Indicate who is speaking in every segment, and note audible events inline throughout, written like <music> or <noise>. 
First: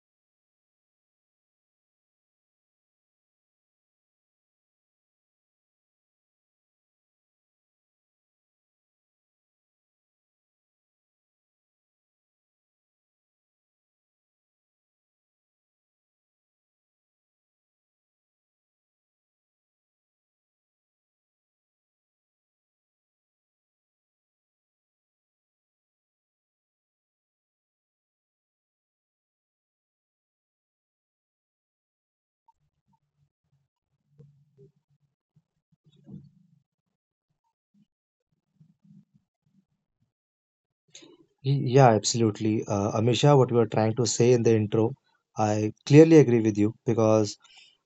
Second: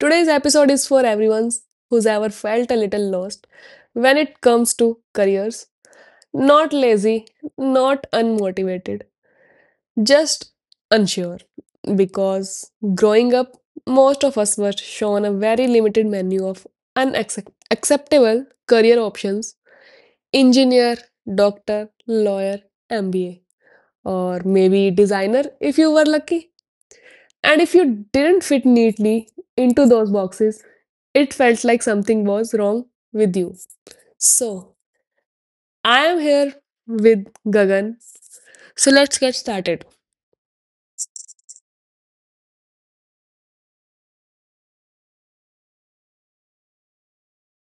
Speaker 1: Today's episode is for everyone who's ever felt a little lost when it comes to careers. Not lazy, not unmotivated, just unsure. Because growing up, most of us were shown a very limited menu of unacceptable career options engineer, doctor, lawyer, MBA, or maybe designer if you were lucky. And if you didn't fit neatly into those boxes, it felt like something was wrong with you. So, I am here with Gagan. So, let's get started.
Speaker 2: Yeah, absolutely. Amisha, what you were trying to say in the intro, I clearly agree with you because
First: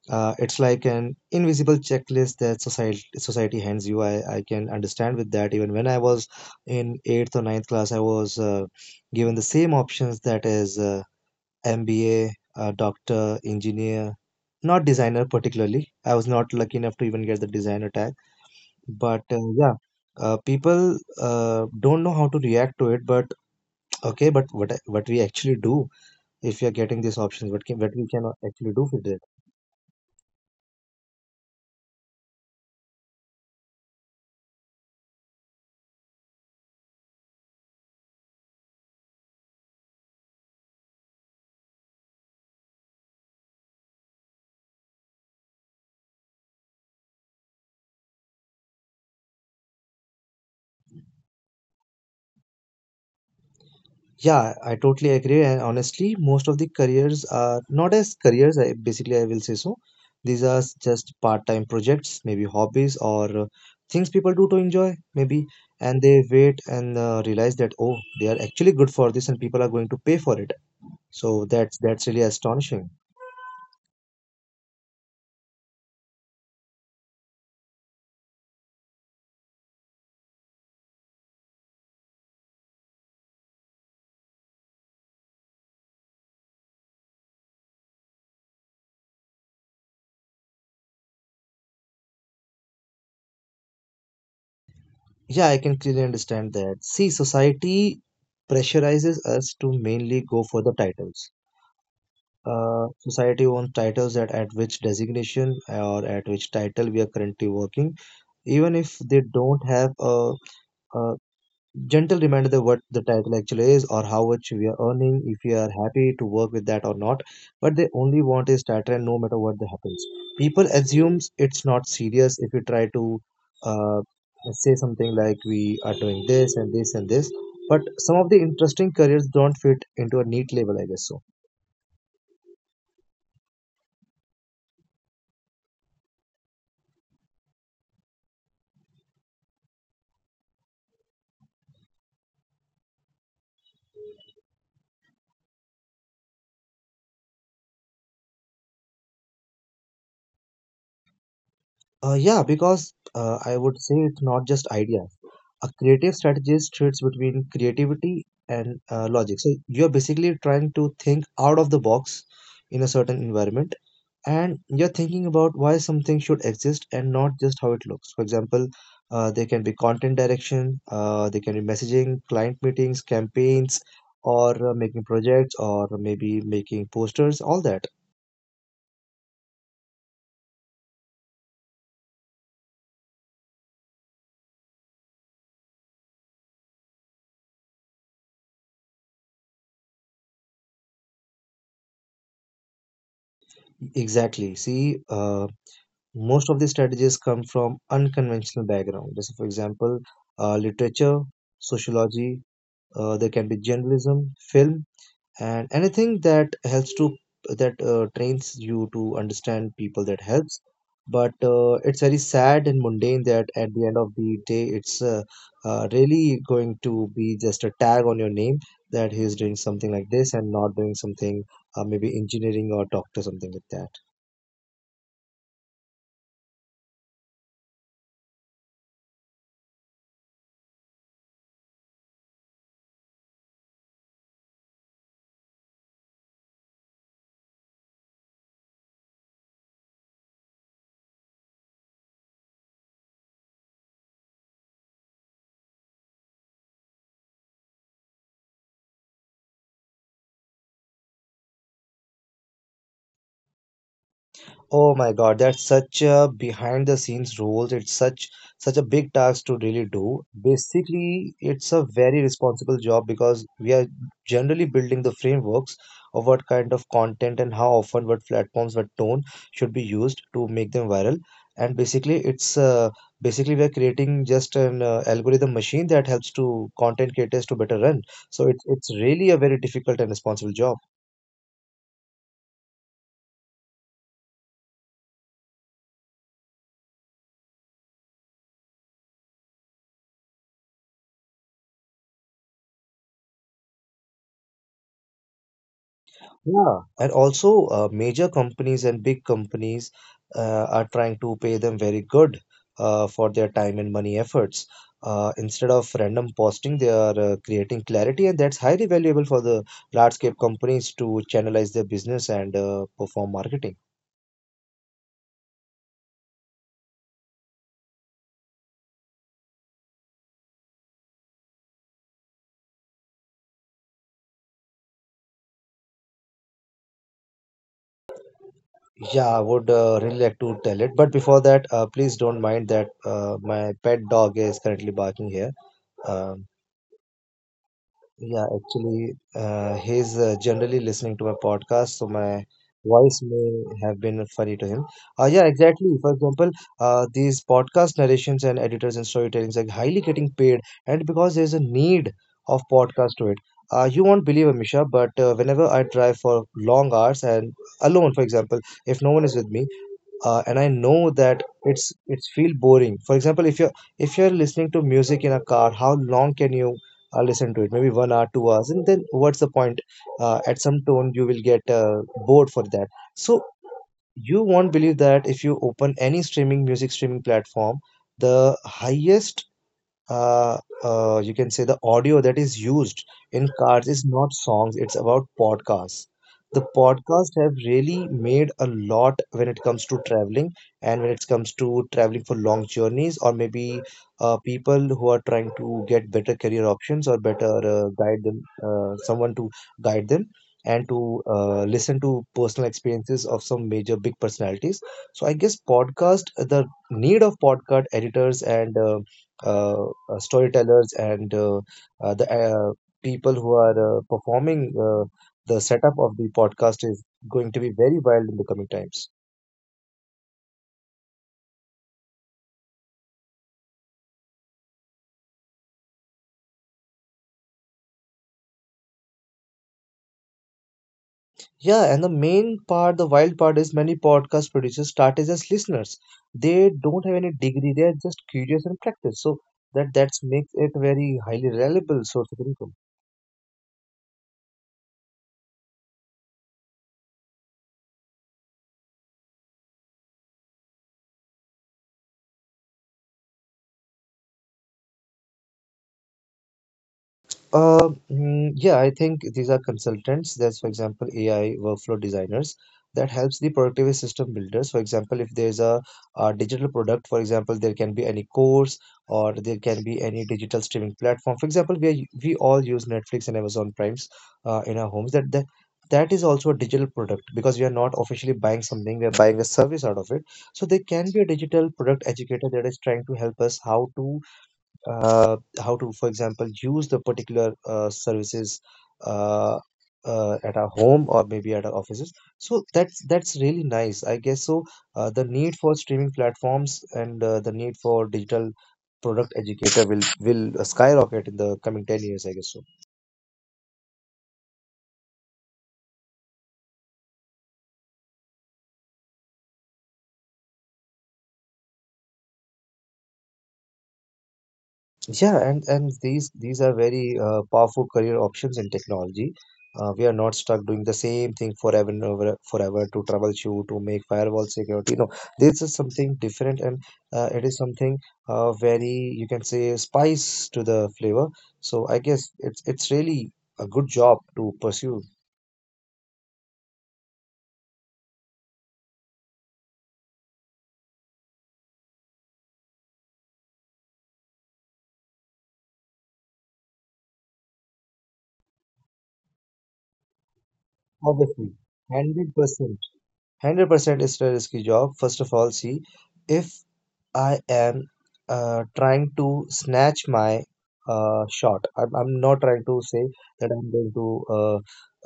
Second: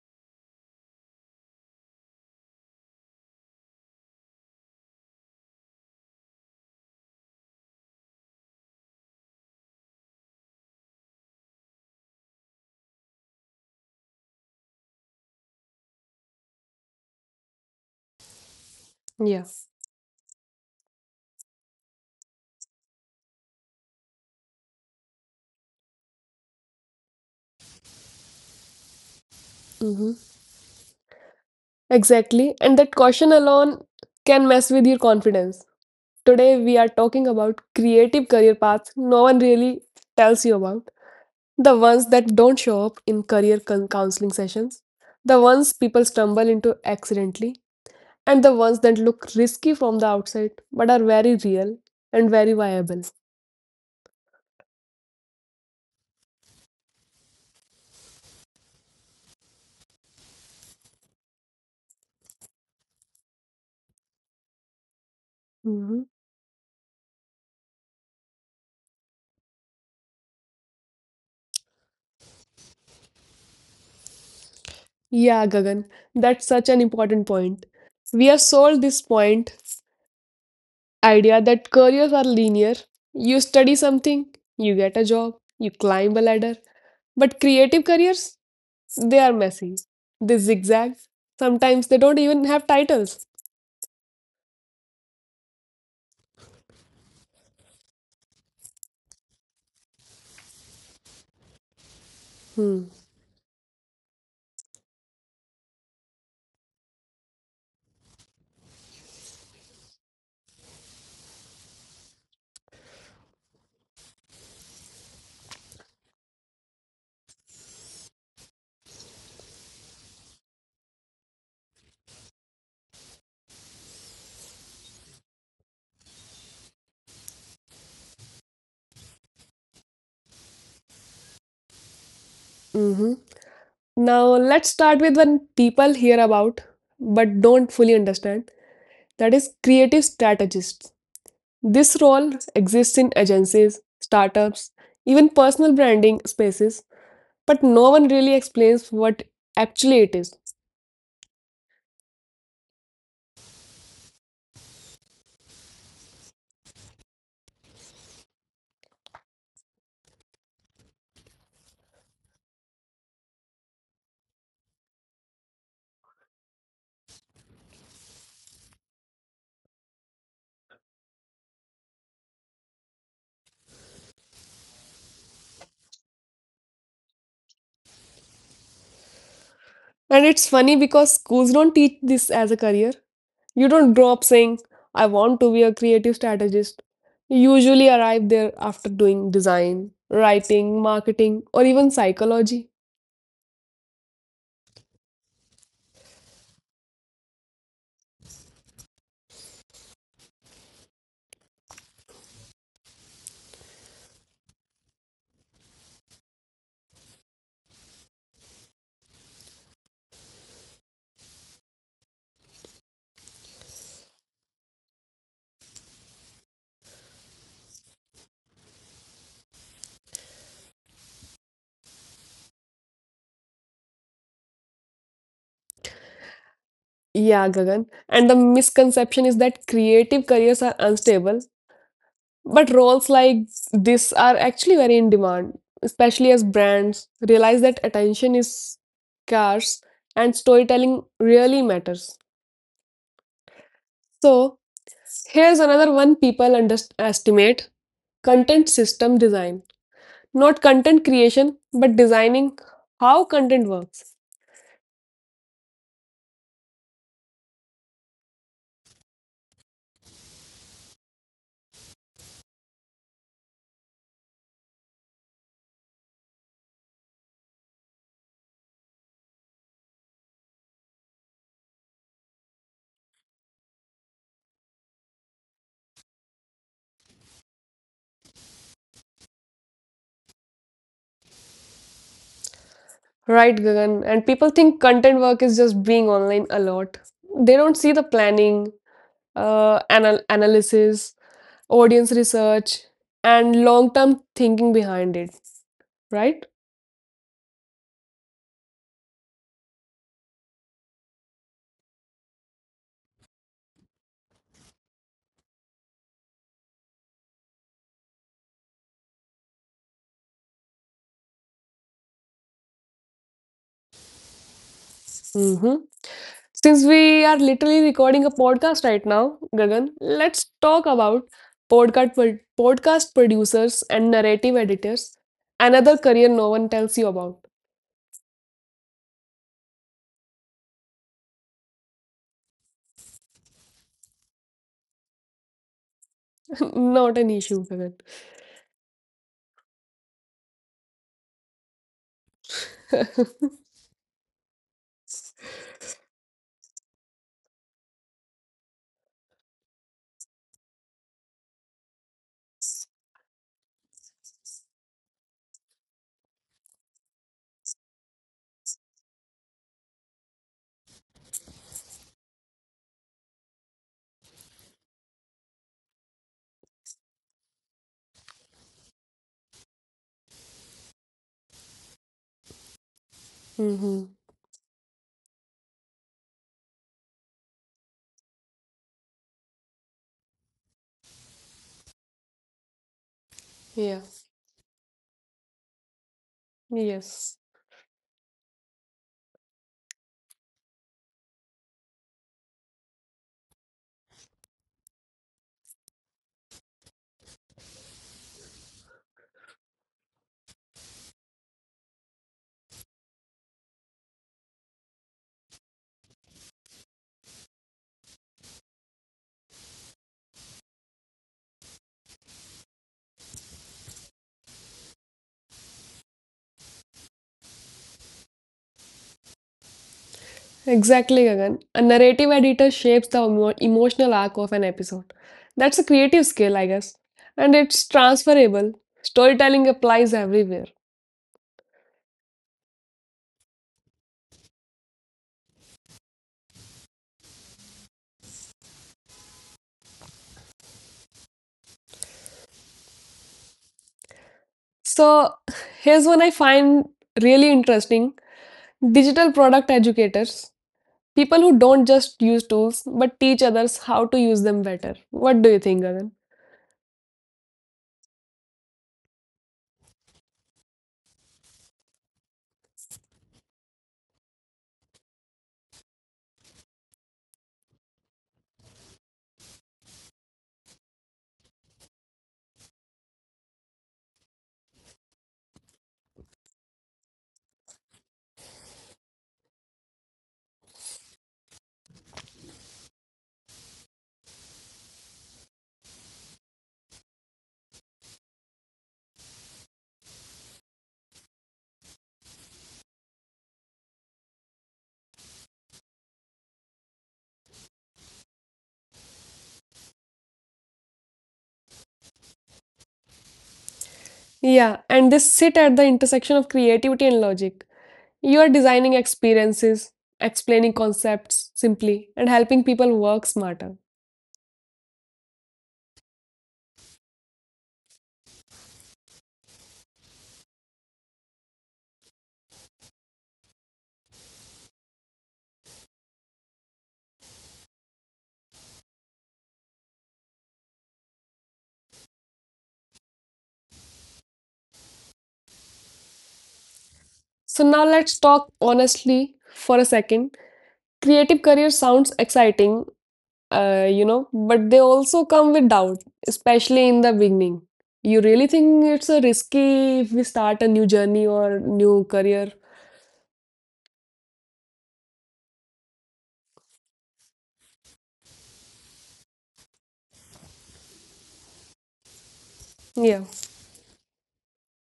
Speaker 2: it's like an invisible checklist that society hands you. I can understand with that. Even when I was in eighth or ninth class, I was given the same options that is MBA, doctor, engineer, not designer particularly. I was not lucky enough to even get the designer tag. But
Speaker 1: Yeah.
Speaker 2: yeah, people don't know how to react to it. But okay, but what we actually do if we are getting these options, what can, what we can actually do with it?
Speaker 1: Mm-hmm. Exactly. And that caution alone can mess with your confidence. Today, we are talking about creative career paths no one really tells you about. The ones that don't show up in career counseling sessions, the ones people stumble into accidentally, and the ones that look risky from the outside but are very real and very viable.
Speaker 2: Yeah, I totally agree. And honestly, most of the careers are not as careers. I will say so. These are just part-time projects, maybe hobbies or things people do to enjoy, maybe.
Speaker 1: Mhm.
Speaker 2: And they wait and realize that oh, they are actually good for this, and people are going to pay for it. So that's really astonishing.
Speaker 1: Yeah, Gagan, that's such an important point. We are sold this point idea that careers are linear. You study something, you get a job, you climb a ladder. But creative careers, they are messy. They zigzag. Sometimes they don't even have titles.
Speaker 2: Yeah, I can clearly understand that. See, society pressurizes us to mainly go for the titles.
Speaker 1: Hmm.
Speaker 2: Society owns titles that at which designation or at which title we are currently working, even if they don't have a gentle reminder that what the title actually is or how much we are earning, if we are happy to work with that or not. But they only want is title, and no matter what that happens, people assumes it's not serious if you try to uh, say something like we are doing this and this and this. But some of the interesting careers don't fit into a neat label, I guess so.
Speaker 1: hmm Now, let's start with when people hear about but don't fully understand that is creative strategists. This role exists in agencies, startups, even personal branding spaces, but no one really explains what actually it is.
Speaker 2: Yeah, because I would say it's not just ideas. A creative strategist trades between creativity and logic. So you're basically trying to think out of the box in a certain environment, and you're thinking about why something should exist and not just how it looks. For example, there can be content direction, there can be messaging, client meetings, campaigns, or making projects, or maybe making posters, all that.
Speaker 1: And it's funny because schools don't teach this as a career. You don't grow up saying, I want to be a creative strategist. You usually arrive there after doing design, writing, marketing, or even psychology.
Speaker 2: Exactly. See, most of the strategies come from unconventional background. Just for example, literature, sociology, there can be journalism, film, and anything that helps to that trains you to understand people that helps. But it's very sad and mundane that at the end of the day, it's really going to be just a tag on your name that he's doing something like this and not doing something, maybe engineering or doctor, something like that.
Speaker 1: Yeah, Gagan. And the misconception is that creative careers are unstable. But roles like this are actually very in demand, especially as brands realize that attention is scarce and storytelling really matters. So, here's another one people underestimate content system design. Not content creation, but designing how content works.
Speaker 2: Oh my God, that's such a behind the scenes role. It's such a big task to really do. Basically, it's a very responsible job because we are generally building the frameworks of what kind of content and how often, what platforms, what tone should be used to make them viral. And basically, it's basically we are creating just an algorithm machine that helps to content creators to better run. So it's really a very difficult and responsible job.
Speaker 1: Right, Gagan? And people think content work is just being online a lot. They don't see the planning, analysis, audience research, and long term thinking behind it, right?
Speaker 2: Yeah, and also major companies and big companies are trying to pay them very good for their time and money efforts. Instead of random posting, they are creating clarity, and that's highly valuable for the large-scale companies to channelize their business and perform marketing.
Speaker 1: hmm Since we are literally recording a podcast right now, Gagan, let's talk about podcast producers and narrative editors. Another career no one tells you about.
Speaker 2: Yeah, I would really like to tell it, but before that, please don't mind that my pet dog is currently barking here. Uh,
Speaker 1: <laughs> Not an issue, Gagan.
Speaker 2: Yeah, actually, he's generally listening to my podcast, so my voice may
Speaker 1: <laughs>
Speaker 2: have been funny to him. Yeah, exactly. For example, these podcast narrations and editors and storytellings are highly getting paid, and because there's a need of podcast to it. You won't believe it, Misha, but whenever I drive for long hours and alone, for example, if no one is with me, and I know that it's feel boring. For example, if you're listening to music in a car, how long can you listen to it? Maybe 1 hour, 2 hours, and then what's the point? At some tone you will get bored for that. So
Speaker 1: hmm
Speaker 2: you won't believe that if you open any streaming platform, the highest uh, you can say the audio that is used in cars
Speaker 1: Yeah.
Speaker 2: is not songs, it's about podcasts. The podcasts
Speaker 1: Yes.
Speaker 2: have really made a lot when it comes to traveling, and when it comes to traveling for long journeys, or maybe people who are trying to get better career options or better someone to guide them and to listen to personal experiences of some major big personalities. So I guess podcast, the need of podcast editors and uh, storytellers and the people who are performing the setup of the podcast is going to be very wild in the coming times.
Speaker 1: Exactly, Gagan. A narrative editor shapes the emotional arc of an episode. That's a creative skill, I guess. And it's transferable. Storytelling applies everywhere.
Speaker 2: Yeah, and the main part, the wild part is many podcast producers started as listeners. They don't have any degree, they are just curious and practice. So that that's makes it very highly reliable source of income.
Speaker 1: So, here's one I find really interesting digital product educators, people who don't just use tools but teach others how to use them better. What do you think, Gagan?
Speaker 2: Yeah, I think these are consultants. There's, for example, AI workflow designers that helps the productivity system builders. For example, if there's a digital product, for example, there can be any course or there can be any digital streaming platform. For example, we all use Netflix and Amazon Primes in our homes. That is also a digital product because we are not officially buying something; we are buying a service out of it. So there can be a digital product educator that is trying to help us how to uh, for example, use the particular services uh, at our home or maybe at our offices. So that's really nice, I guess. So the need for streaming platforms and the need for digital product educator will skyrocket in the coming 10 years, I guess so.
Speaker 1: Yeah, and they sit at the intersection of creativity and logic. You are designing experiences, explaining concepts simply, and helping people work smarter.
Speaker 2: Yeah, and these are very powerful career options in technology. We are not stuck doing the same thing forever and over, forever to troubleshoot to make firewall security. No, this is something different, and it is something very, you can say, spice to the flavor. So I guess it's really a good job to pursue.
Speaker 1: So, now let's talk honestly for a second. Creative career sounds exciting, but they also come with doubt, especially in the beginning. You really think it's a risky if we start a new journey
Speaker 2: Obviously,
Speaker 1: or new
Speaker 2: hundred
Speaker 1: career?
Speaker 2: percent, 100% is a risky job. First of all, see if I am trying to snatch my shot. I'm not trying to say
Speaker 1: Yeah,
Speaker 2: that I'm going to uh,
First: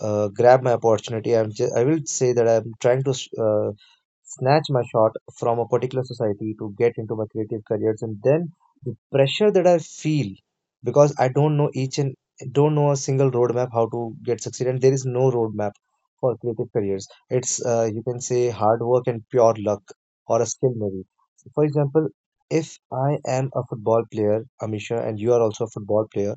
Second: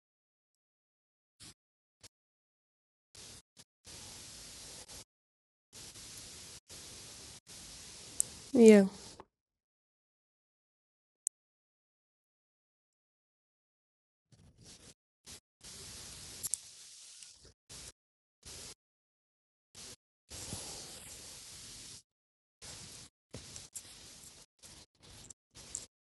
Speaker 2: uh, grab my opportunity. I will say that I'm trying to snatch my shot from a particular society to get into my creative careers, and then
Speaker 1: yeah,
Speaker 2: the pressure that I feel because I don't know a single roadmap how to get succeed, and there is no roadmap for creative careers. It's you can say hard work and pure luck, or a skill maybe. For example, if I am a football player, Amisha, and you are also a football player,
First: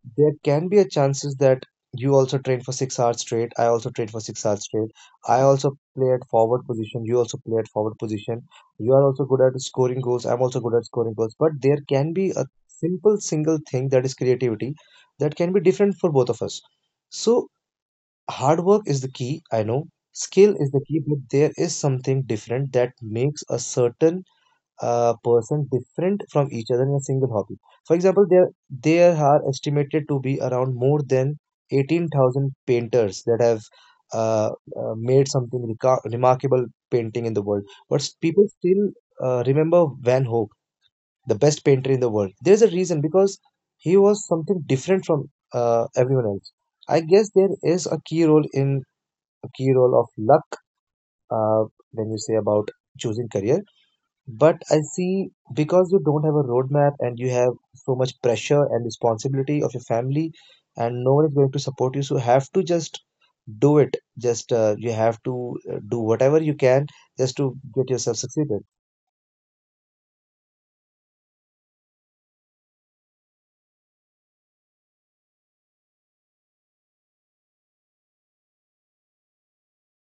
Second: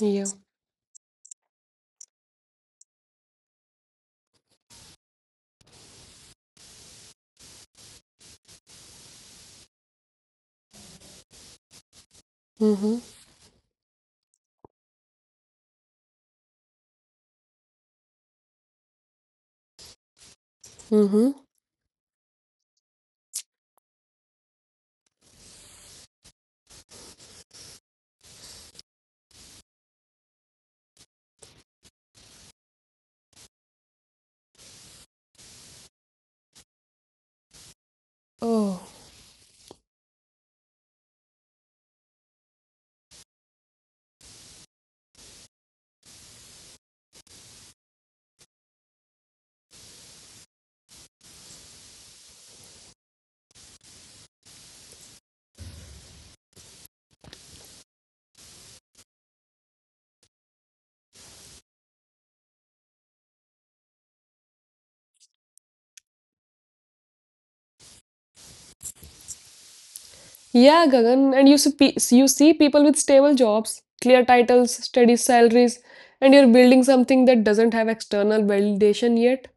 Speaker 1: yeah.
Speaker 2: there can be a chances that you also train for 6 hours straight, I also train for 6 hours straight, I also play at forward position, you also play at forward position, you are also good at scoring goals, I'm also good at scoring goals, but there can be a
Speaker 1: Mm-hmm,
Speaker 2: simple single thing that is creativity that can be different for both of us. So hard work is the key, I know skill is the key, but
Speaker 1: mm-hmm.
Speaker 2: there is something different that makes a certain person different from each other in a single hobby. For example, there are estimated to be around more than 18,000 painters that have uh, made something remarkable painting in the world. But people still
Speaker 1: Oh,
Speaker 2: remember Van Gogh, the best painter in the world. There's a reason because he was something different from everyone else. I guess there is a key role of luck uh, when you say about choosing career. But I see, because you don't have a roadmap and you have so much pressure and responsibility of your family, and no one is going to support you, so you have to just do it. Just you have to do whatever you can just to get yourself succeeded.
Speaker 1: yeah, Gagan, and you see, you see people with stable jobs, clear titles, steady salaries, and you're building something that doesn't have external validation yet.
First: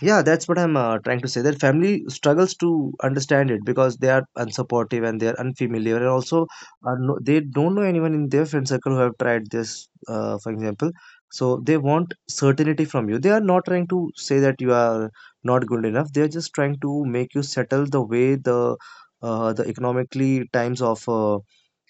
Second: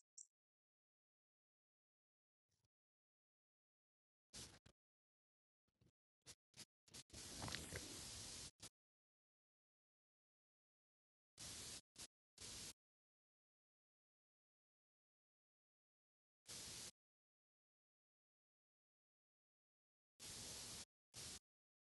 Speaker 2: Yeah, that's what I'm trying to say. That family struggles to understand it because they are unsupportive and they are unfamiliar, and also are no, they don't know anyone in their friend circle who have tried this, for example. So they want certainty from you. They are not trying to say that you are not good enough. They are just trying to make you settle the way the economically times of uh,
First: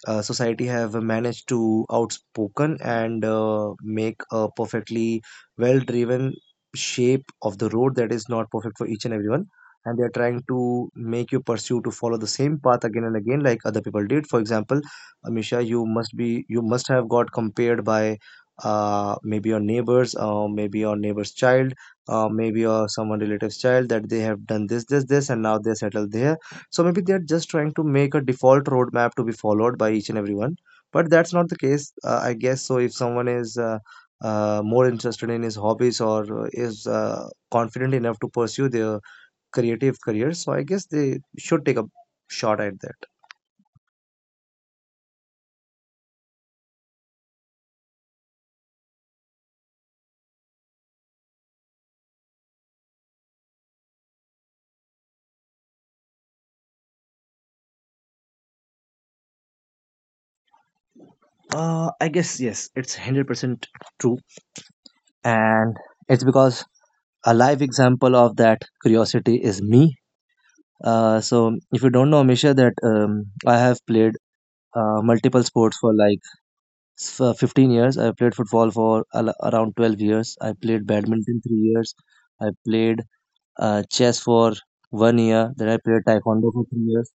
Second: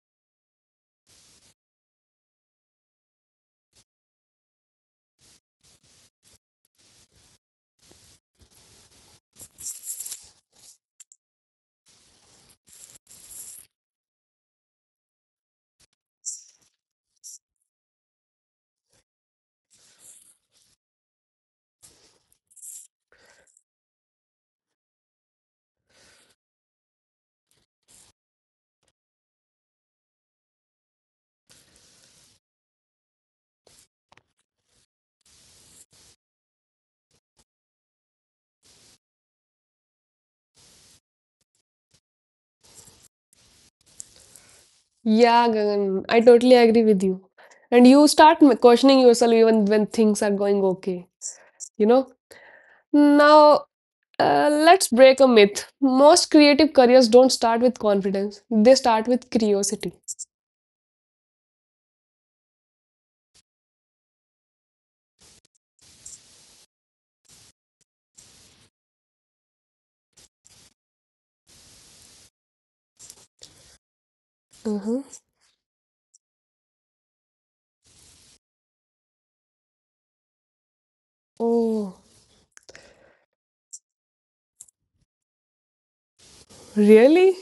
Speaker 2: uh, society have managed to outspoken and make a perfectly well driven shape of the road that is not perfect for each and everyone, and they are trying to make you pursue to follow the same path again and again like other people did. For example, Amisha, you must have got compared by maybe your neighbors, maybe your neighbor's child, maybe your someone relative's child, that they have done this this this and now they settled there. So maybe they're just trying to make a default roadmap to be followed by each and everyone. But that's not the case, I guess. So if someone is more interested in his hobbies, or is confident enough to pursue their creative career, so I guess they should take a shot at that.
Speaker 1: Yeah, Gagan, I totally agree with you. And you start questioning yourself even when things are going okay, you know? Now, let's break a myth. Most creative careers don't start with confidence, they start with curiosity.
Speaker 2: I guess yes, it's 100% true, and it's because a live example of that curiosity is me. So if you don't know, Misha, that I have played
Speaker 1: Uh-huh.
Speaker 2: multiple sports for like for 15 years. I played football for around 12 years. I played badminton 3
Speaker 1: Oh,
Speaker 2: years. I played chess for 1 year. Then I played taekwondo for 3 years.
Speaker 1: really?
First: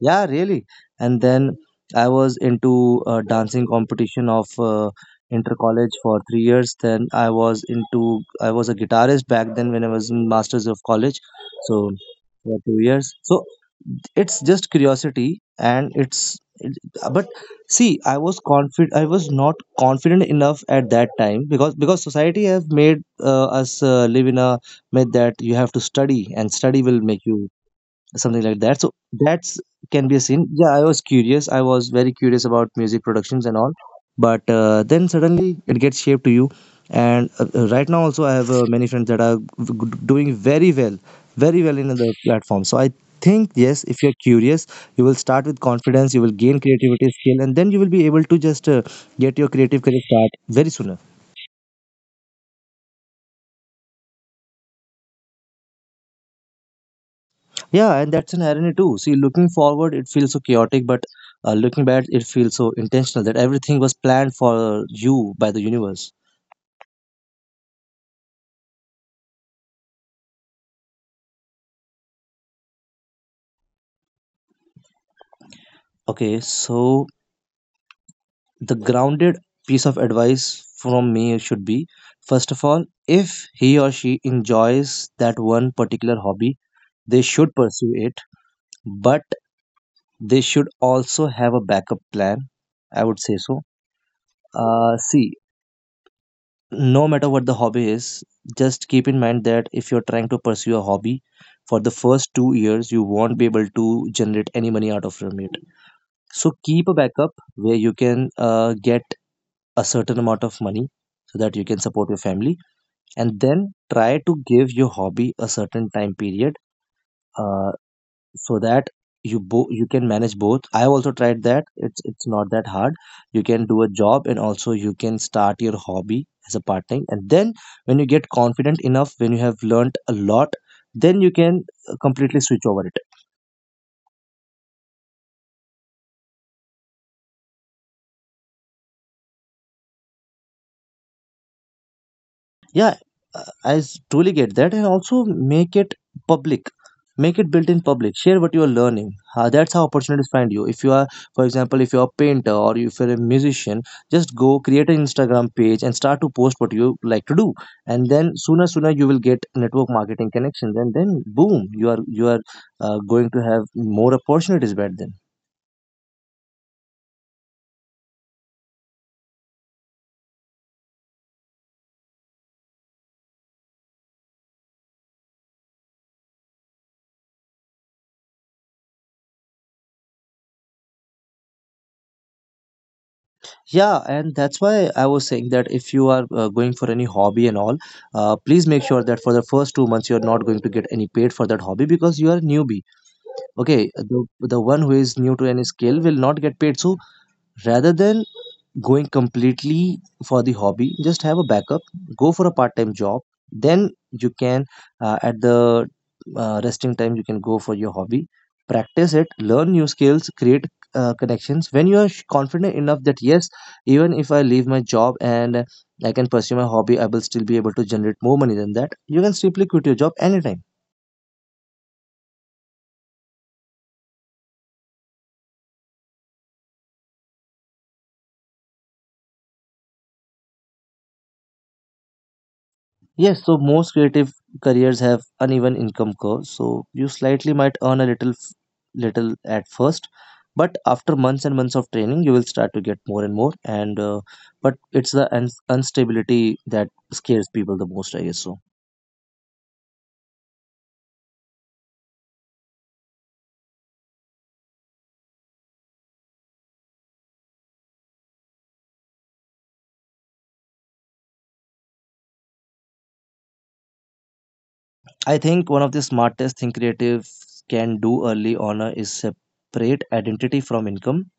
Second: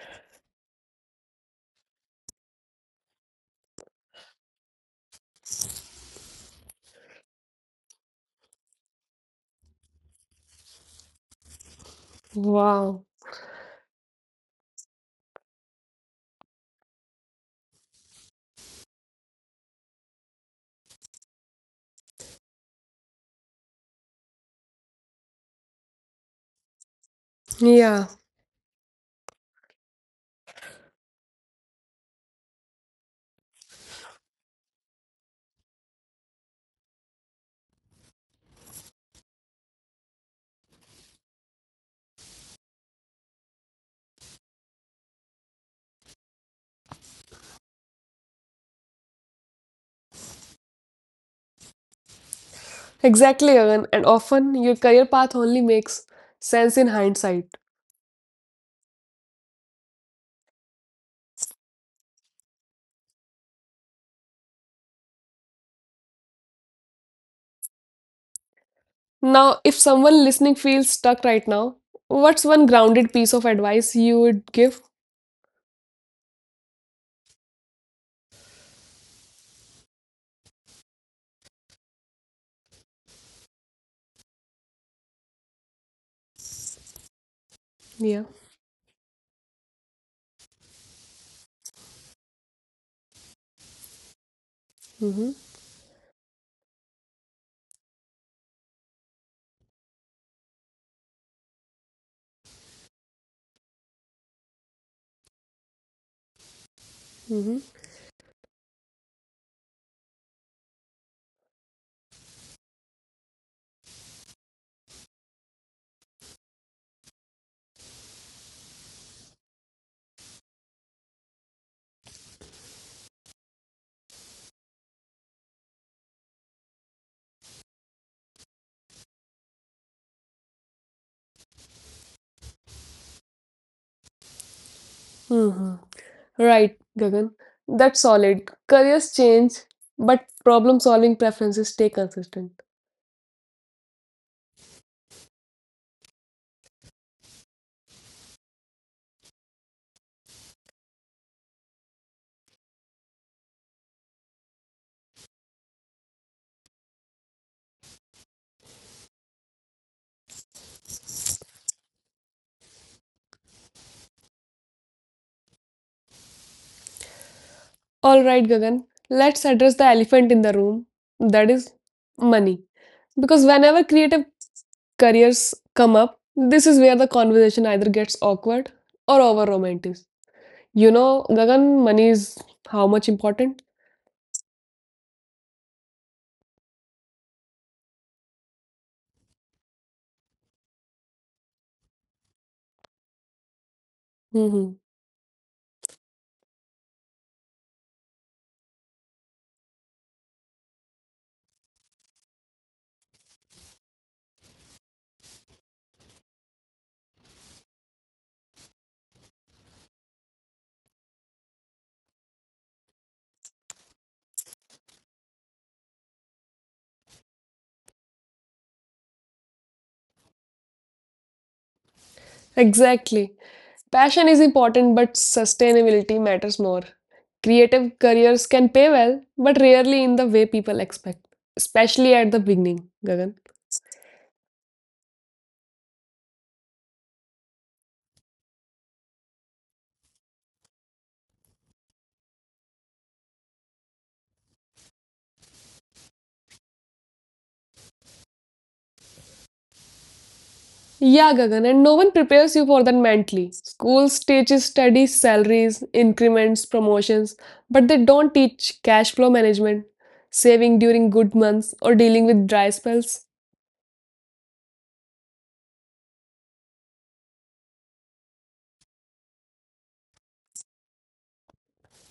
Speaker 2: Yeah, really. And then I was into dancing competition of inter college for 3 years. Then I was a guitarist back then when I was in masters of college. So for two
Speaker 1: Wow.
Speaker 2: years. So it's just curiosity and it's it- but, see, I was not confident enough at that time, because society have made us live in a myth that you have to study and study will make you
Speaker 1: Yeah.
Speaker 2: something like that. So that's can be a scene. Yeah, I was curious, I was very curious about music productions and all, but then suddenly it gets shaped to you. And right now also I have many friends that are doing very well, very well in the platform. So I think yes, if you're curious, you will start with confidence, you will gain creativity skill, and then you will be able to just get your creative career start very soon.
Speaker 1: Exactly, Gagan, and often your career path only makes sense in hindsight.
Speaker 2: Yeah, and that's an irony too. See, looking forward, it feels so chaotic, but looking back, it feels so intentional that everything was planned for you by the universe.
Speaker 1: Now, if someone listening feels stuck right now, what's one grounded piece of advice you would give?
Speaker 2: Okay, so the grounded piece of advice from me should be, first of all, if he or she enjoys that one particular hobby, they should
Speaker 1: Yeah.
Speaker 2: pursue it, but they should also have a backup plan. I would say so.
Speaker 1: Mm-hmm.
Speaker 2: See, no matter what the hobby is, just keep in mind that if you're trying to pursue a hobby for the first 2 years, you won't be able to generate any money out of from it. So keep a
Speaker 1: Mm-hmm.
Speaker 2: backup where you can get a certain amount of money so that you can support your family, and then try to give your hobby a certain time period. Uh, so that you can manage both. I have also tried that. It's not that hard. You can do a job and also you can start your hobby as a part time, and then when you get confident enough, when you have learned a lot, then you can completely switch over it.
Speaker 1: Mm-hmm. Right, Gagan. That's solid. Careers change, but problem solving preferences stay consistent.
Speaker 2: Yeah, truly get that. And also make it public, make it built in public, share what you are learning. That's how opportunities find you. If you are, for example, if you are a painter or if you're a musician, just go create an Instagram page and start to post what you like to do, and then sooner you will get network marketing connections, and then boom, you are going to have more opportunities back then.
Speaker 1: All right, Gagan. Let's address the elephant in the room. That is money. Because whenever creative careers come up, this is where the conversation either gets awkward or over romantic. You know, Gagan, money is how much important?
Speaker 2: Yeah, and that's why I was saying that if you are going for any hobby and all, please make sure that for the first 2 months you're not going to get any paid for that hobby because you are a newbie. Okay,
Speaker 1: hmm
Speaker 2: the one who is new to any skill will not get paid. So rather than going completely for the hobby, just have a backup, go for a part-time job, then you can at the resting time you can go for your hobby, practice it, learn new skills, create connections. When you are confident enough that yes, even if I leave my job and I can pursue my hobby I will still be able to generate more money than that, you can simply quit your job anytime.
Speaker 1: Exactly. Passion is important, but sustainability matters more. Creative careers can pay well, but rarely in the way people expect, especially at the beginning, Gagan.
Speaker 2: Yes, so most creative careers have uneven income curves. So you slightly might earn a little little at first, but after months and months of training, you will start to get more and more. And but it's the instability that scares people the most, I guess. So
Speaker 1: Yeah, Gagan, and no one prepares you for that mentally. Schools teaches study, salaries, increments, promotions, but they don't teach cash flow management, saving during good months, or dealing with dry spells.
Speaker 2: I think one of the smartest thing creatives can do early on is separate identity from income.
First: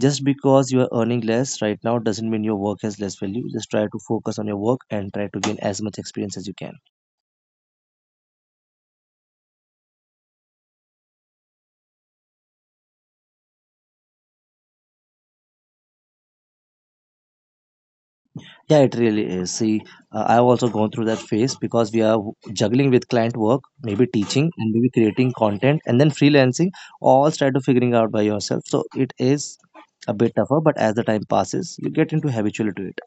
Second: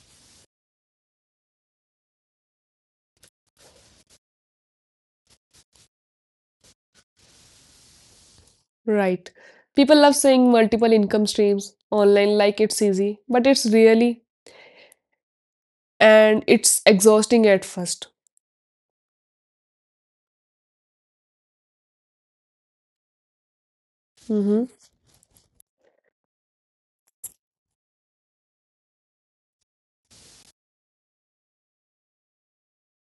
Speaker 2: Just because you are earning less right now doesn't mean your work has less value. Just try to focus on your work and try to gain as much experience as you can.
Speaker 1: Right. People love saying multiple income streams online like it's easy, but it's really and it's exhausting at first.
Speaker 2: Yeah, it really is. See, I've also gone through that phase because we are juggling with client work, maybe teaching,
Speaker 1: Mm-hmm.
Speaker 2: and maybe creating content, and then freelancing. All try to figuring out by yourself. So it is a bit tougher, but as the time passes, you get into habitual to it.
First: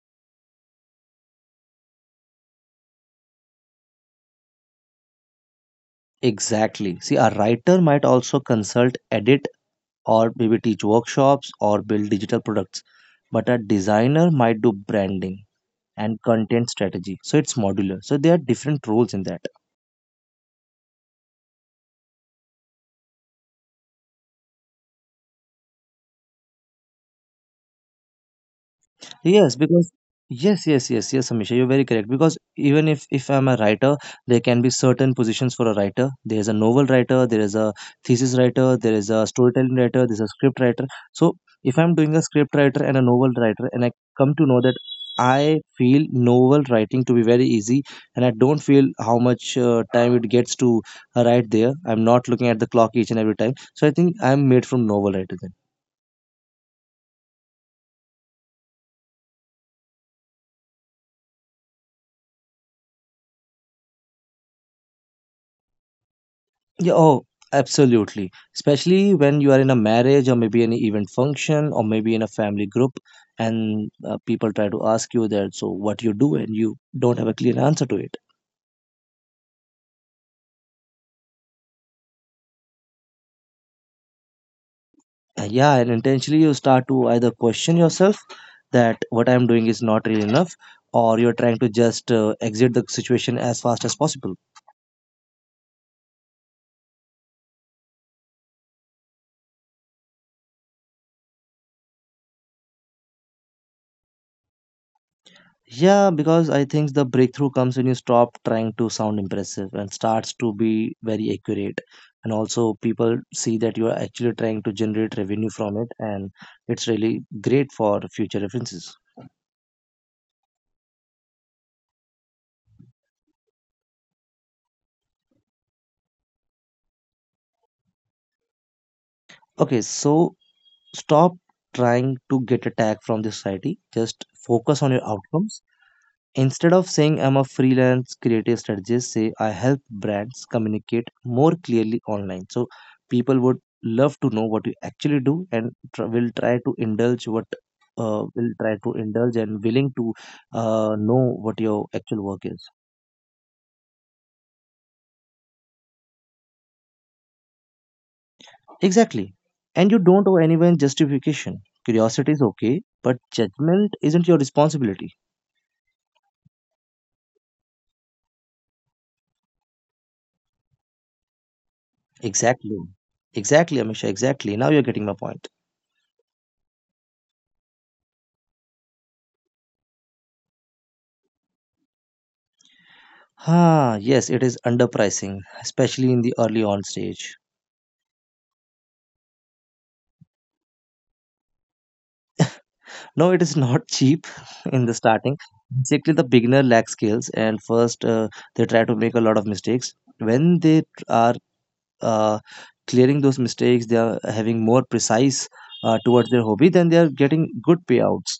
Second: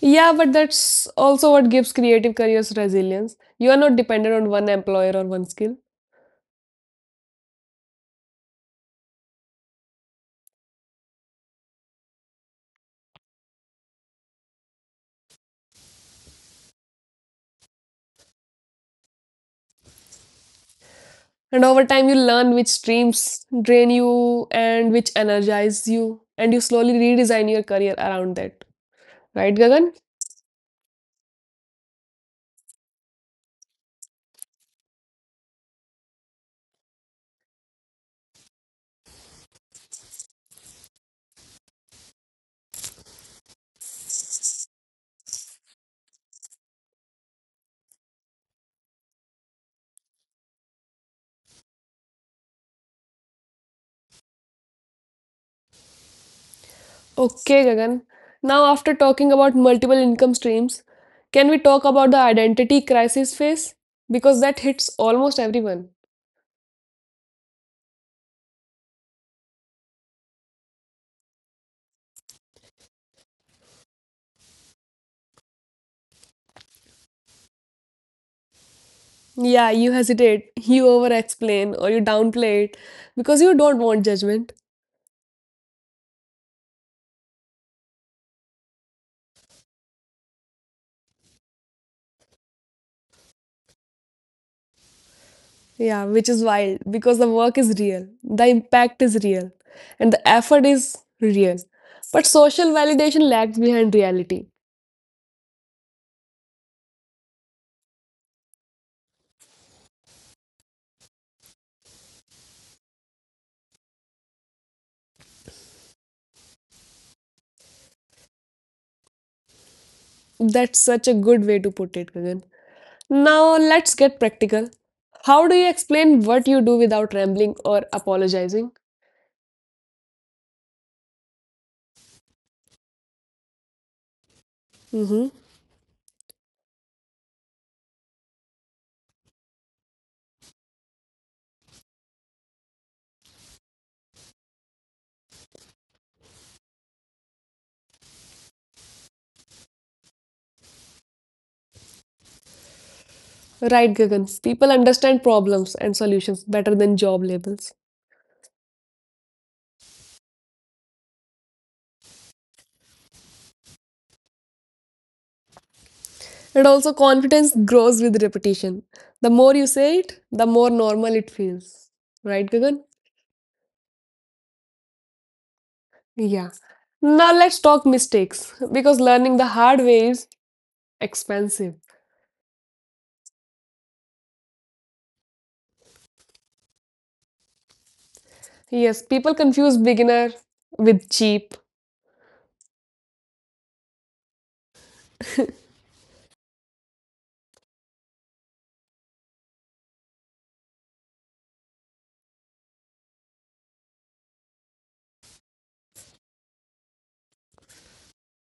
Speaker 1: Yeah, but that's also what gives creative careers resilience. You are not dependent on one employer or one skill.
Speaker 2: Exactly. See, a writer might also consult, edit, or maybe teach workshops or build digital products, but a designer might do branding and content strategy. So it's modular. So there are different roles in that.
Speaker 1: And over time, you learn which streams drain you and which energize you, and you slowly redesign your career around that.
Speaker 2: Yes,
Speaker 1: Right,
Speaker 2: because
Speaker 1: Gagan?
Speaker 2: yes, yes, yes, yes, Amisha, you're very correct. Because even if I'm a writer, there can be certain positions for a writer. There is a novel writer, there is a thesis writer, there is a storytelling writer, there's a script writer. So if I'm doing a script writer and a novel writer, and I come to know that I feel novel writing to be very easy, and I don't feel how much time it gets to write there. I'm not looking at the clock each and every time. So I think I'm made from novel writer.
Speaker 1: Okay, Gagan. Now, after talking about multiple income streams, can we talk about the identity crisis phase? Because that hits almost everyone.
Speaker 2: Yeah, oh, absolutely. Especially when you are in a marriage or maybe an event function or maybe in a family group, and people try to ask you that, so what you do, and you don't have a clear answer to it.
Speaker 1: Yeah, you hesitate, you over explain, or you downplay it because you don't want judgment.
Speaker 2: Yeah, and intentionally you start to either question yourself that what I'm doing is not real enough, or you're trying to just exit the situation as fast as possible.
Speaker 1: Yeah, which is wild because the work is real, the impact is real, and the effort is real. But social validation lags behind reality.
Speaker 2: Yeah, because I think the breakthrough comes when you stop trying to sound impressive and starts to be very accurate. And also, people see that you are actually trying to generate revenue from it, and it's really great for future references.
Speaker 1: That's such a good way to put it, Gagan. Now let's get practical. How do you explain what you do without rambling or apologizing?
Speaker 2: Okay, so stop trying to get a tag from the society, just focus on your
Speaker 1: Mm-hmm.
Speaker 2: outcomes. Instead of saying I'm a freelance creative strategist, say I help brands communicate more clearly online. So people would love to know what you actually do and will try to indulge and willing to know what your actual work is.
Speaker 1: Right, Gagan. People understand problems and solutions better than job labels.
Speaker 2: Exactly. And you don't owe anyone justification. Curiosity is okay, but judgment isn't your responsibility.
Speaker 1: And also, confidence grows with repetition. The more you say it, the more normal it feels. Right,
Speaker 2: Exactly.
Speaker 1: Gagan?
Speaker 2: Exactly, Amisha. Exactly. Now you're getting my point.
Speaker 1: Yeah. Now let's talk mistakes because learning the hard way is expensive.
Speaker 2: Ah, yes, it is underpricing, especially in the early on stage.
Speaker 1: Yes, people confuse beginner with cheap.
Speaker 2: No, it is not <laughs> cheap in the starting. Basically, the beginner lacks skills, and first they try to make a lot of mistakes. When they are uh, clearing those mistakes, they are having more precise towards their hobby, then they are getting good payouts.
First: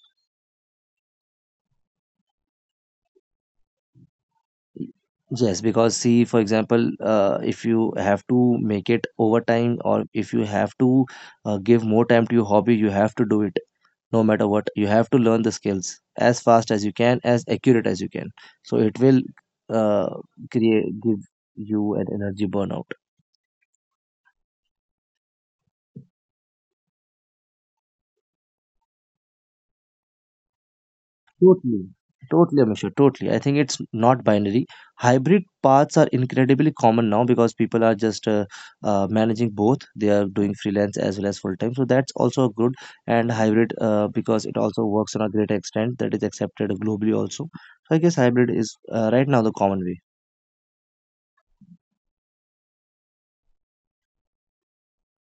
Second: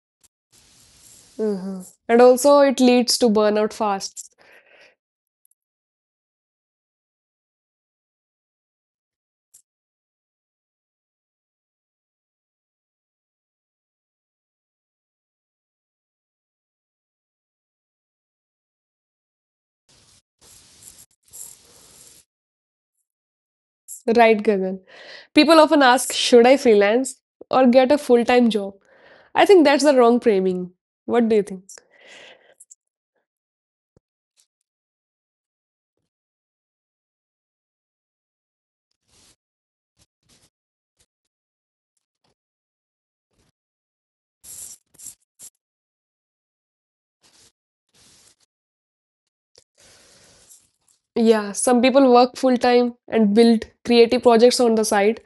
Speaker 1: Mhm. And also, it leads to burnout fast.
Speaker 2: Yes, because see, for example, if you have to make it overtime or if you have to give more time to your hobby, you have to do it, no matter what. You have to learn the skills as fast as you can, as accurate as you can. So it will uh, create give you an energy burnout.
Speaker 1: Right, Gagan. People often ask, should I freelance or get a full time job? I think that's the wrong framing. What do you think?
Speaker 2: Totally. Totally, Amisha, totally. I think it's not binary. Hybrid paths are incredibly common now because people are just managing both. They are doing freelance as well as full time. So that's also good. And hybrid, because it also works on a greater extent that is accepted globally also. So I guess hybrid is right now the common way.
Speaker 1: Yeah, some people work full time and build creative projects on the side.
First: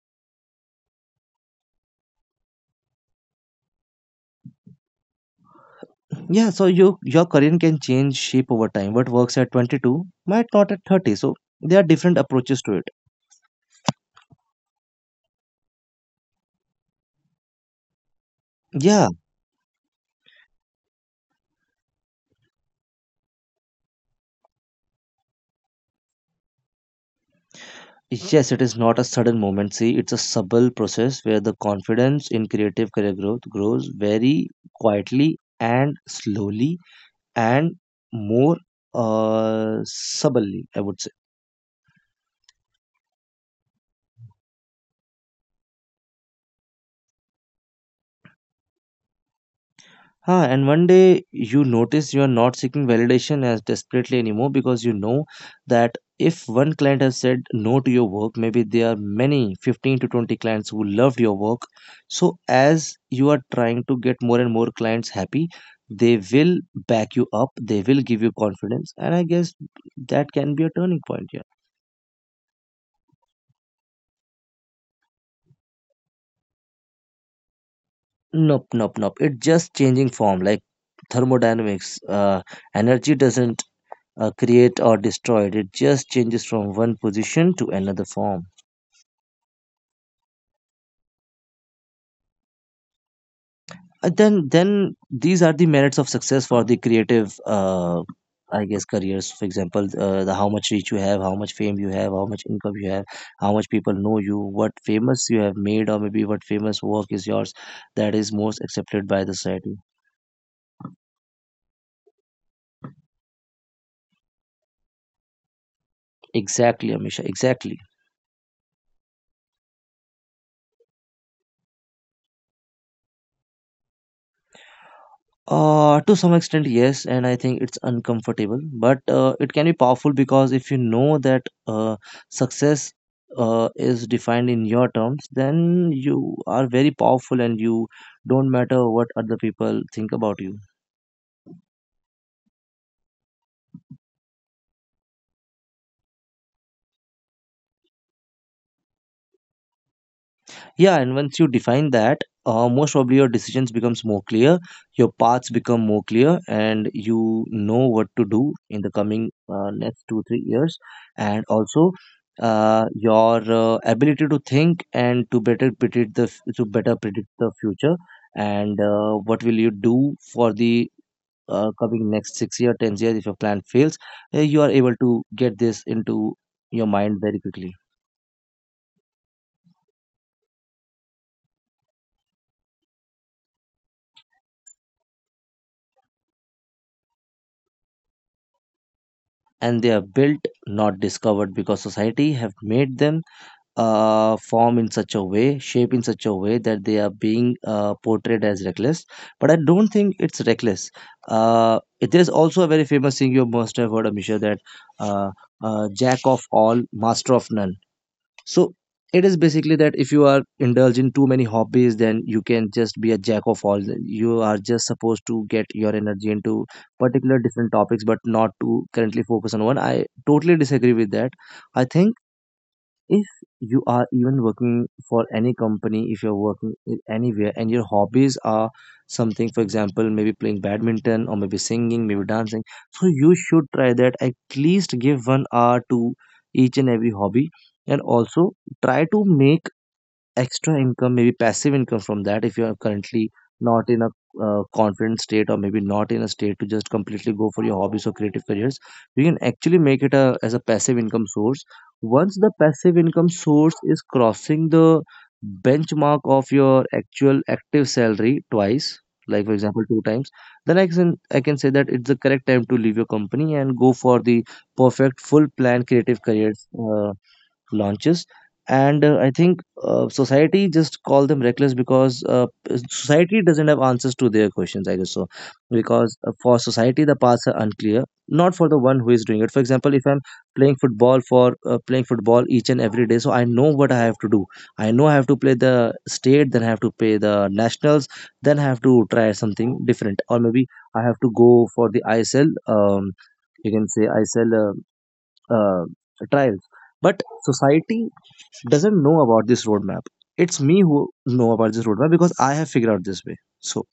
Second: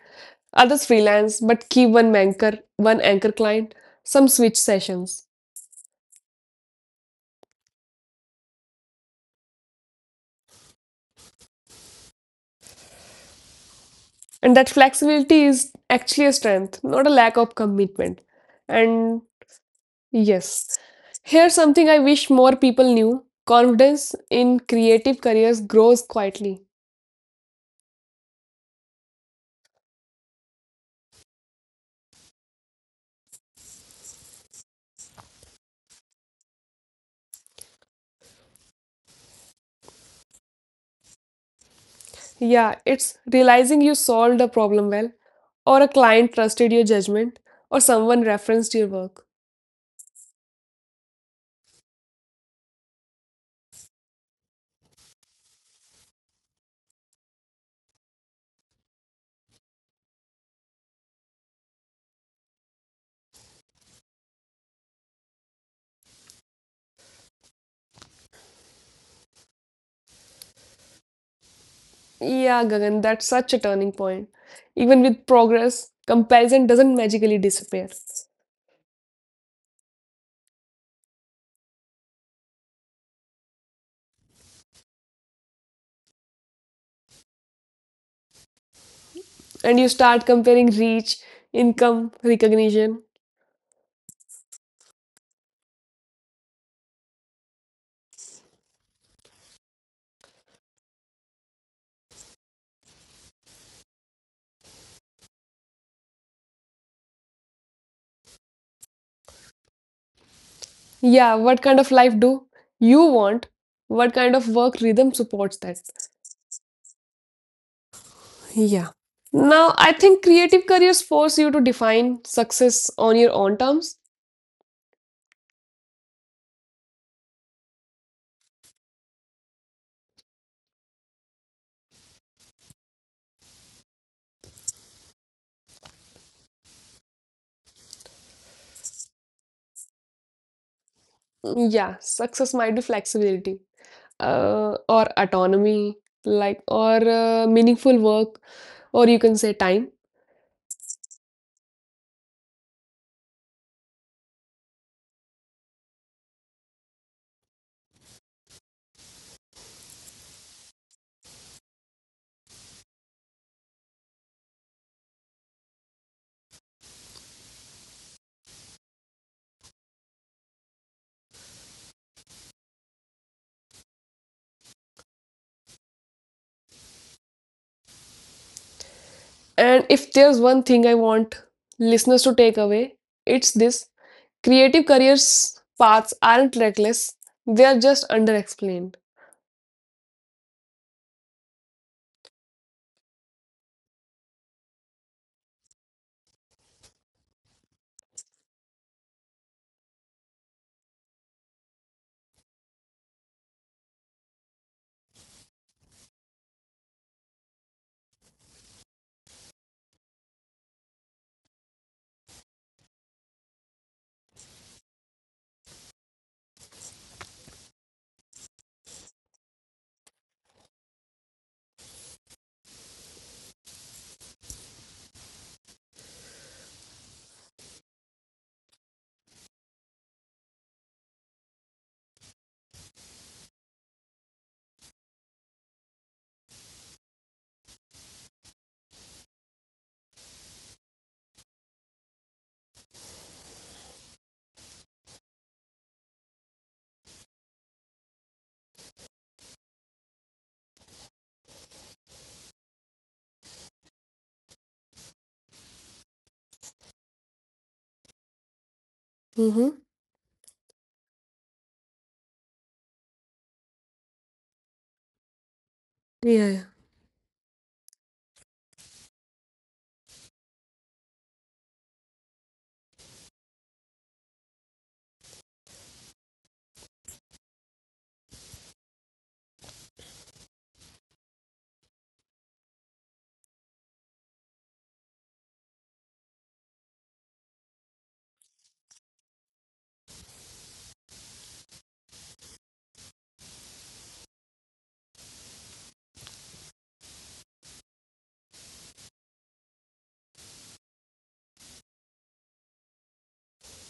Speaker 1: Others freelance but keep one anchor client. Some switch sessions.
Speaker 2: Yeah, so your career can change shape over time. What works at 22 might not at 30. So there are different approaches to it.
Speaker 1: And that flexibility is actually a strength, not a lack of
Speaker 2: Yeah,
Speaker 1: commitment. And yes, here's something I wish more people knew confidence in creative careers grows quietly.
Speaker 2: yes, it is not a sudden moment. See, it's a subtle process where the confidence in creative career growth grows very quietly and slowly and more subtly, I would say.
Speaker 1: Yeah, it's realizing you solved a problem well, or a client trusted your judgment, or someone
Speaker 2: Huh,
Speaker 1: referenced your
Speaker 2: and one
Speaker 1: work.
Speaker 2: day you notice you are not seeking validation as desperately anymore because you know that if one client has said no to your work, maybe there are many 15 to 20 clients who loved your work. So, as you are trying to get more and more clients happy, they will back you up, they will give you confidence, and I guess that can be a turning point here.
Speaker 1: Yeah, Gagan, that's such a turning point. Even with progress, comparison doesn't magically
Speaker 2: Nope,
Speaker 1: disappear.
Speaker 2: nope, nope. It's just changing form like thermodynamics. Energy doesn't create or destroyed, it just changes from one position to another form.
Speaker 1: And you start comparing reach, income, recognition.
Speaker 2: Then these are the merits of success for the creative I guess careers. For example, the how much reach you have, how much fame you have, how much income you have, how much people know you, what famous you have made, or maybe what famous work is yours that is most accepted by the society.
Speaker 1: Yeah, what kind of life do you want? What kind of work rhythm supports that?
Speaker 2: Exactly, Amisha, exactly.
Speaker 1: Yeah. Now, I think creative careers force you to define success on your own terms.
Speaker 2: To some extent, yes, and I think it's uncomfortable, but it can be powerful because if you know that success is defined in your terms, then you are very powerful and you don't matter what other people think about you.
Speaker 1: Yeah, success might be flexibility, or autonomy, like, or meaningful work, or you can say time.
Speaker 2: Yeah, and once you define that, most probably your decisions becomes more clear, your paths become more clear, and you know what to do in the coming next 2 3 years, and also your ability to think and to better predict the to better predict the future, and what will you do for the coming next 6 year, 10 years if your plan fails. You are able to get this into your mind very quickly.
Speaker 1: And if there's one thing I want listeners to take away, it's this creative careers paths aren't reckless, they are just underexplained.
Speaker 2: And they are built, not discovered, because society have made them form in such a way, shape in such a way that they are being portrayed as reckless, but I don't think it's reckless. It is also a very famous thing you must have heard, Amisha, that uh, jack of all, master of none. So it is basically that if you are indulging too many hobbies, then you can just be a jack of all. You are just supposed to get your energy into particular different topics, but not to currently focus on one. I totally disagree with that. I think if you are even working for any company, if you're working anywhere and your hobbies are something, for example, maybe playing badminton or maybe singing, maybe dancing, so you should try that, at least give 1 hour to each and every hobby, and also try to make extra income, maybe passive income from that. If you are currently not in a confident state or maybe not in a state to just completely go for your hobbies or creative careers, you can actually make it a, as a passive income source. Once the passive income source is crossing the benchmark of your actual active salary twice, like for example
Speaker 1: Mm-hmm.
Speaker 2: two times, then I can say that it's the correct time to leave your company and go for the perfect full plan creative
Speaker 1: Yeah, yeah.
Speaker 2: careers launches. And I think society just call them reckless because society doesn't have answers to their questions, I guess. So because for society the paths are unclear, not for the one who is doing it. For example, if I'm playing football, for playing football each and every day, so I know what I have to do. I know I have to play the state, then I have to play the nationals, then I have to try something different, or maybe I have to go for the ISL, you can say ISL uh, trials. But society doesn't know about this roadmap. It's me who know about this roadmap because I have figured out this way. So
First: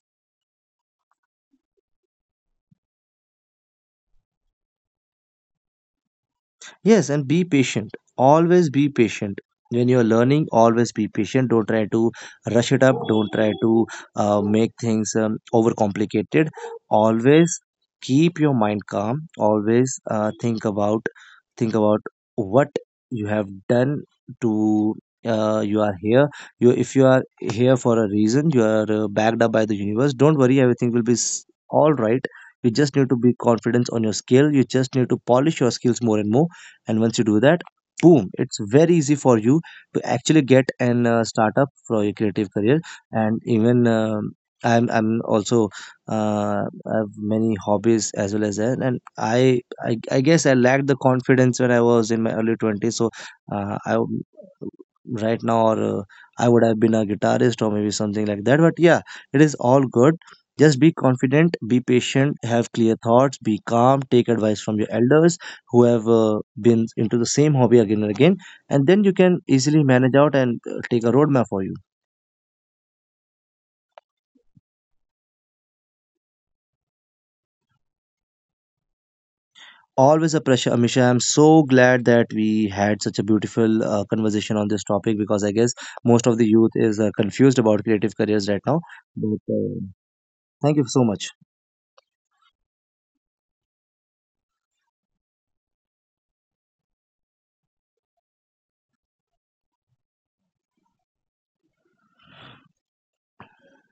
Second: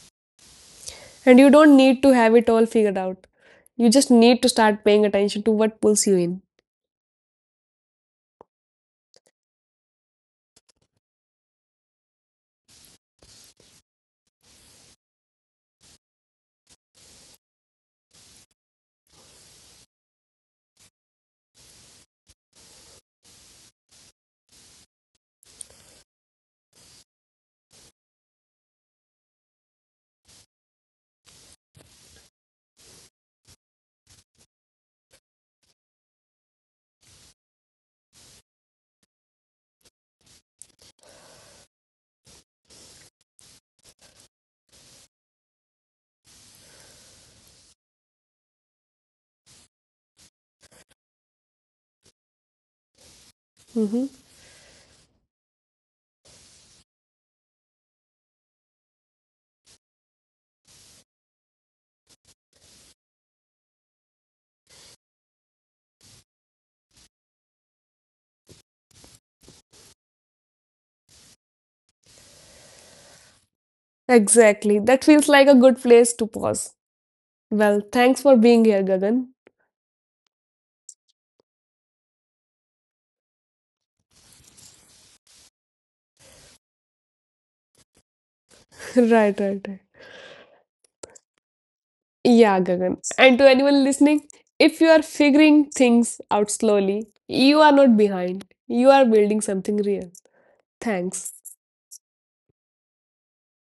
Speaker 1: And you don't need to have it all figured out. You just need to start paying attention to what pulls you in.
Speaker 2: yes, and be patient. Always be patient. When you're learning, always be patient. Don't try to rush it up. Don't try to make things overcomplicated. Always keep your mind calm. Always think about what you have done to. You are here. You, if you are here for a reason, you are backed up by the universe. Don't worry, everything will be all right. You just need to be confident on your skill. You just need to polish your skills more and more, and once you do that, boom, it's very easy for you to actually get and start up for your creative career. And even I'm also uh, have many hobbies as well as that. And I guess I lacked the confidence when I was in my early 20s. So uh, i
Speaker 1: Mhm.
Speaker 2: w- right now, or I would have been a guitarist or maybe something like that, but yeah, it is all good. Just be confident, be patient, have clear thoughts, be calm, take advice from your elders who have been into the same hobby again and again, and then you can easily manage out and take a roadmap for you.
Speaker 1: Exactly. That feels like a good place to pause. Well, thanks for being here, Gagan.
Speaker 2: Always a pleasure, Amisha. I'm so glad that we had such a beautiful conversation on this topic because I guess most of the youth is confused about creative careers right now.
Speaker 1: <laughs> Right,
Speaker 2: But
Speaker 1: right, right.
Speaker 2: thank you so much.
Speaker 1: Yeah, Gagan. And to anyone listening, if you are figuring things out slowly, you are not behind. You are building something real. Thanks.